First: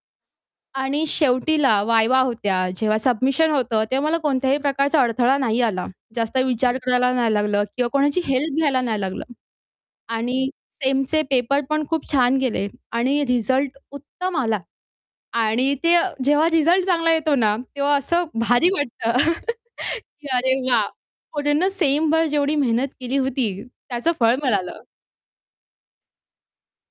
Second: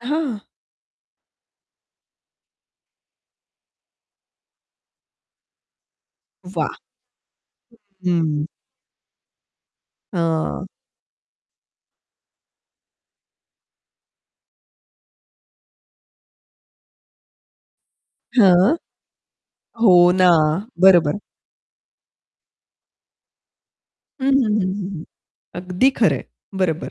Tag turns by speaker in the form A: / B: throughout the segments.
A: हां.
B: आणि शेवटीला वाईवा होत्या, जेव्हा सबमिशन होतं तेव्हा मला कोणत्याही प्रकारचा अडथळा नाही आला. जास्त
A: वाह!
B: विचार करायला नाही लागलं किंवा कोणाची
A: हं.
B: हेल्प घ्यायला नाही लागलं. आणि
A: हां.
B: सेमचे पेपरपण खूप छान गेले आणि रिझल्ट उत्तम आला. आणि ते जेव्हा रिझल्ट चांगला येतो ना, तेव्हा असं भारी
A: हं.
B: वाटतं,
A: हो
B: की
A: ना,
B: "अरे वाह!
A: बरोबर.
B: पूर्ण सेमभर जेवढी मेहनत केली होती, त्याचं
A: हं,
B: फळ
A: हं, हं,
B: मिळालं."
A: हं, हं. अगदी खरं आहे, बरोबर.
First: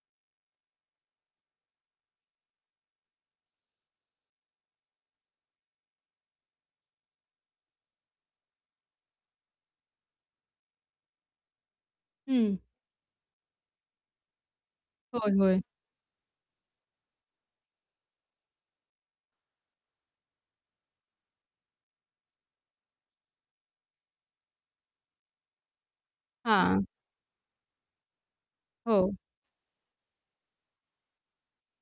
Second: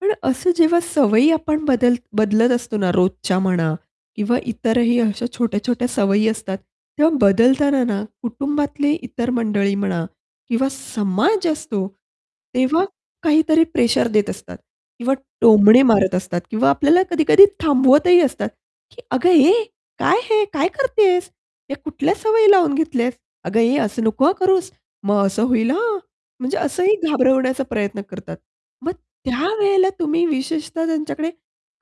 A: पण असं जेव्हा सवयी आपण बदल बदलत असतो ना रोजच्या म्हणा किंवा इतरही अशा छोट्या-छोट्या सवयी असतात. तेव्हा बदलताना ना, कुटुंबातले इतर मंडळी म्हणा किंवा समाज असतो,
B: हं.
A: तेव्हा काहीतरी प्रेशर देत असतात किंवा
B: होय, होय.
A: टोमणे मारत असतात किंवा आपल्याला कधी-कधी थांबवतही असतात. की, "अगं ए काय हे काय करतेस? ते कुठल्या सवयी लावून घेतल्यास. अगं ए असं नको हां करूस, मग असं होईल हां." म्हणजे
B: हां.
A: असंही घाबरवण्याचा प्रयत्न करतात. मग
B: हो.
A: त्यावेळेला तुम्ही विशेषतः त्यांच्याकडे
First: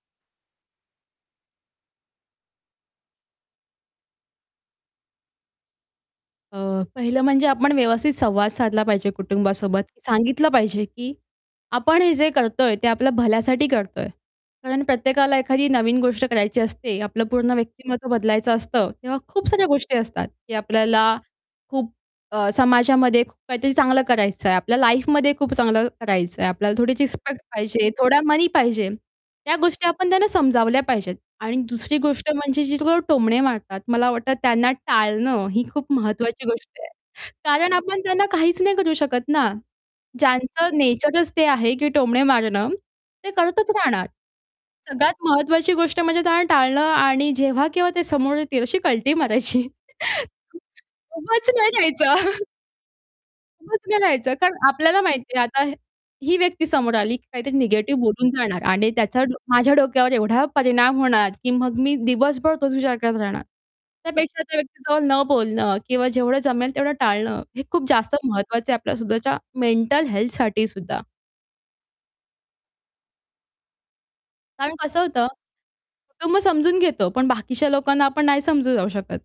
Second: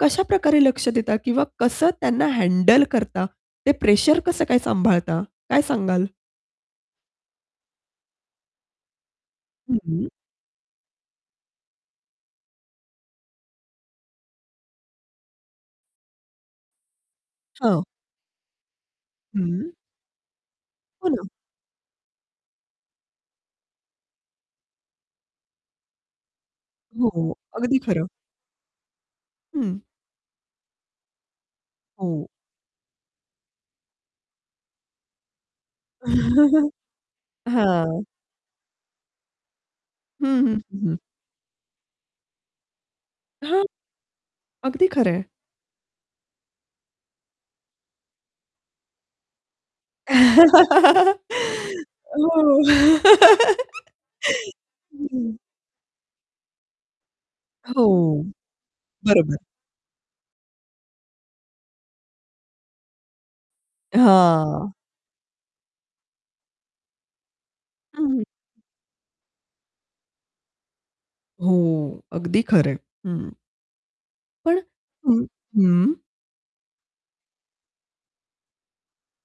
A: कशा प्रकारे लक्ष देता किंवा कसं त्यांना हँडल करता, ते प्रेशर कसं काय सांभाळता काय सांगाल?
B: अ, पहिलं म्हणजे आपण व्यवस्थित संवाद साधला पाहिजे
A: हं,
B: कुटुंबासोबत,
A: हं.
B: सांगितलं पाहिजे, की आपण हे जे करतोय, ते आपल्या भल्यासाठी करतोय. कारण प्रत्येकाला एखादी नवीन गोष्ट करायची असते आपलं पूर्ण
A: [unintelligible]
B: व्यक्तिमत्त्व बदलायचं असतं. तेव्हा खूप साऱ्या
A: हं.
B: गोष्टी असतात, की
A: हो
B: आपल्याला
A: ना.
B: खूप अ, समाजामध्ये खूप काहीतरी चांगलं करायचंय, आपल्या लाईफमध्ये खूप चांगलं करायचंय, आपल्याला थोडीशी
A: हो,
B: रिस्पेक्ट
A: अगदी
B: पाहिजे,
A: खरं.
B: थोडा मनी पाहिजे, त्या
A: हं.
B: गोष्टी आपण त्यांना समजावल्या पाहिजेत. आणि दुसरी
A: हो.
B: गोष्ट म्हणजे जे लोकं टोमणे मारतात, मला वाटतं त्यांना टाळणं, ही खूप महत्त्वाची गोष्ट आहे. कारण आपण
A: हां.
B: त्यांना काहीच नाही करू शकत ना.
A: हं, हं.
B: ज्यांचं
A: हं, हं.
B: नेचरच ते आहे, की टोमणे मारणं, ते
A: हां.
B: करतच राहणार.
A: अगदी
B: सगळ्यात
A: खरंय.
B: महत्त्वाची गोष्ट म्हणजे त्यांना टाळणं आणि जेव्हा केव्हा ते समोर येतील अशी कल्टी मारायची. उभच नाही
A: हो.
B: जायचं. उभंच नाही राहायचं कारण आपल्याला
A: हं.
B: माहिती आता हे ही व्यक्ती समोर आली, की काहीतरी
A: हो,
B: निगेटिव्ह बोलून जाणार आणि त्याचा डो
A: बरोबर.
B: माझ्या डोक्यावर एवढा परिणाम होणार, की मग मी दिवसभर तोच विचार करत राहणार. त्यापेक्षा त्या
A: हां.
B: व्यक्तीजवळ न बोलणं किंवा जेवढं जमेल तेवढं टाळणं, हे खूप जास्त
A: हं.
B: महत्त्वाचं आहे आपल्या सुद्धाच्या मेंटल हेल्थ साठीसुद्धा.
A: हो, अगदी खरंय. हं. पण
B: कारण कसं
A: हं,
B: होतं,
A: हं.
B: कुटुंब समजून घेतो, पण बाकीच्या लोकांना आपण नाही समजून जाऊ शकत.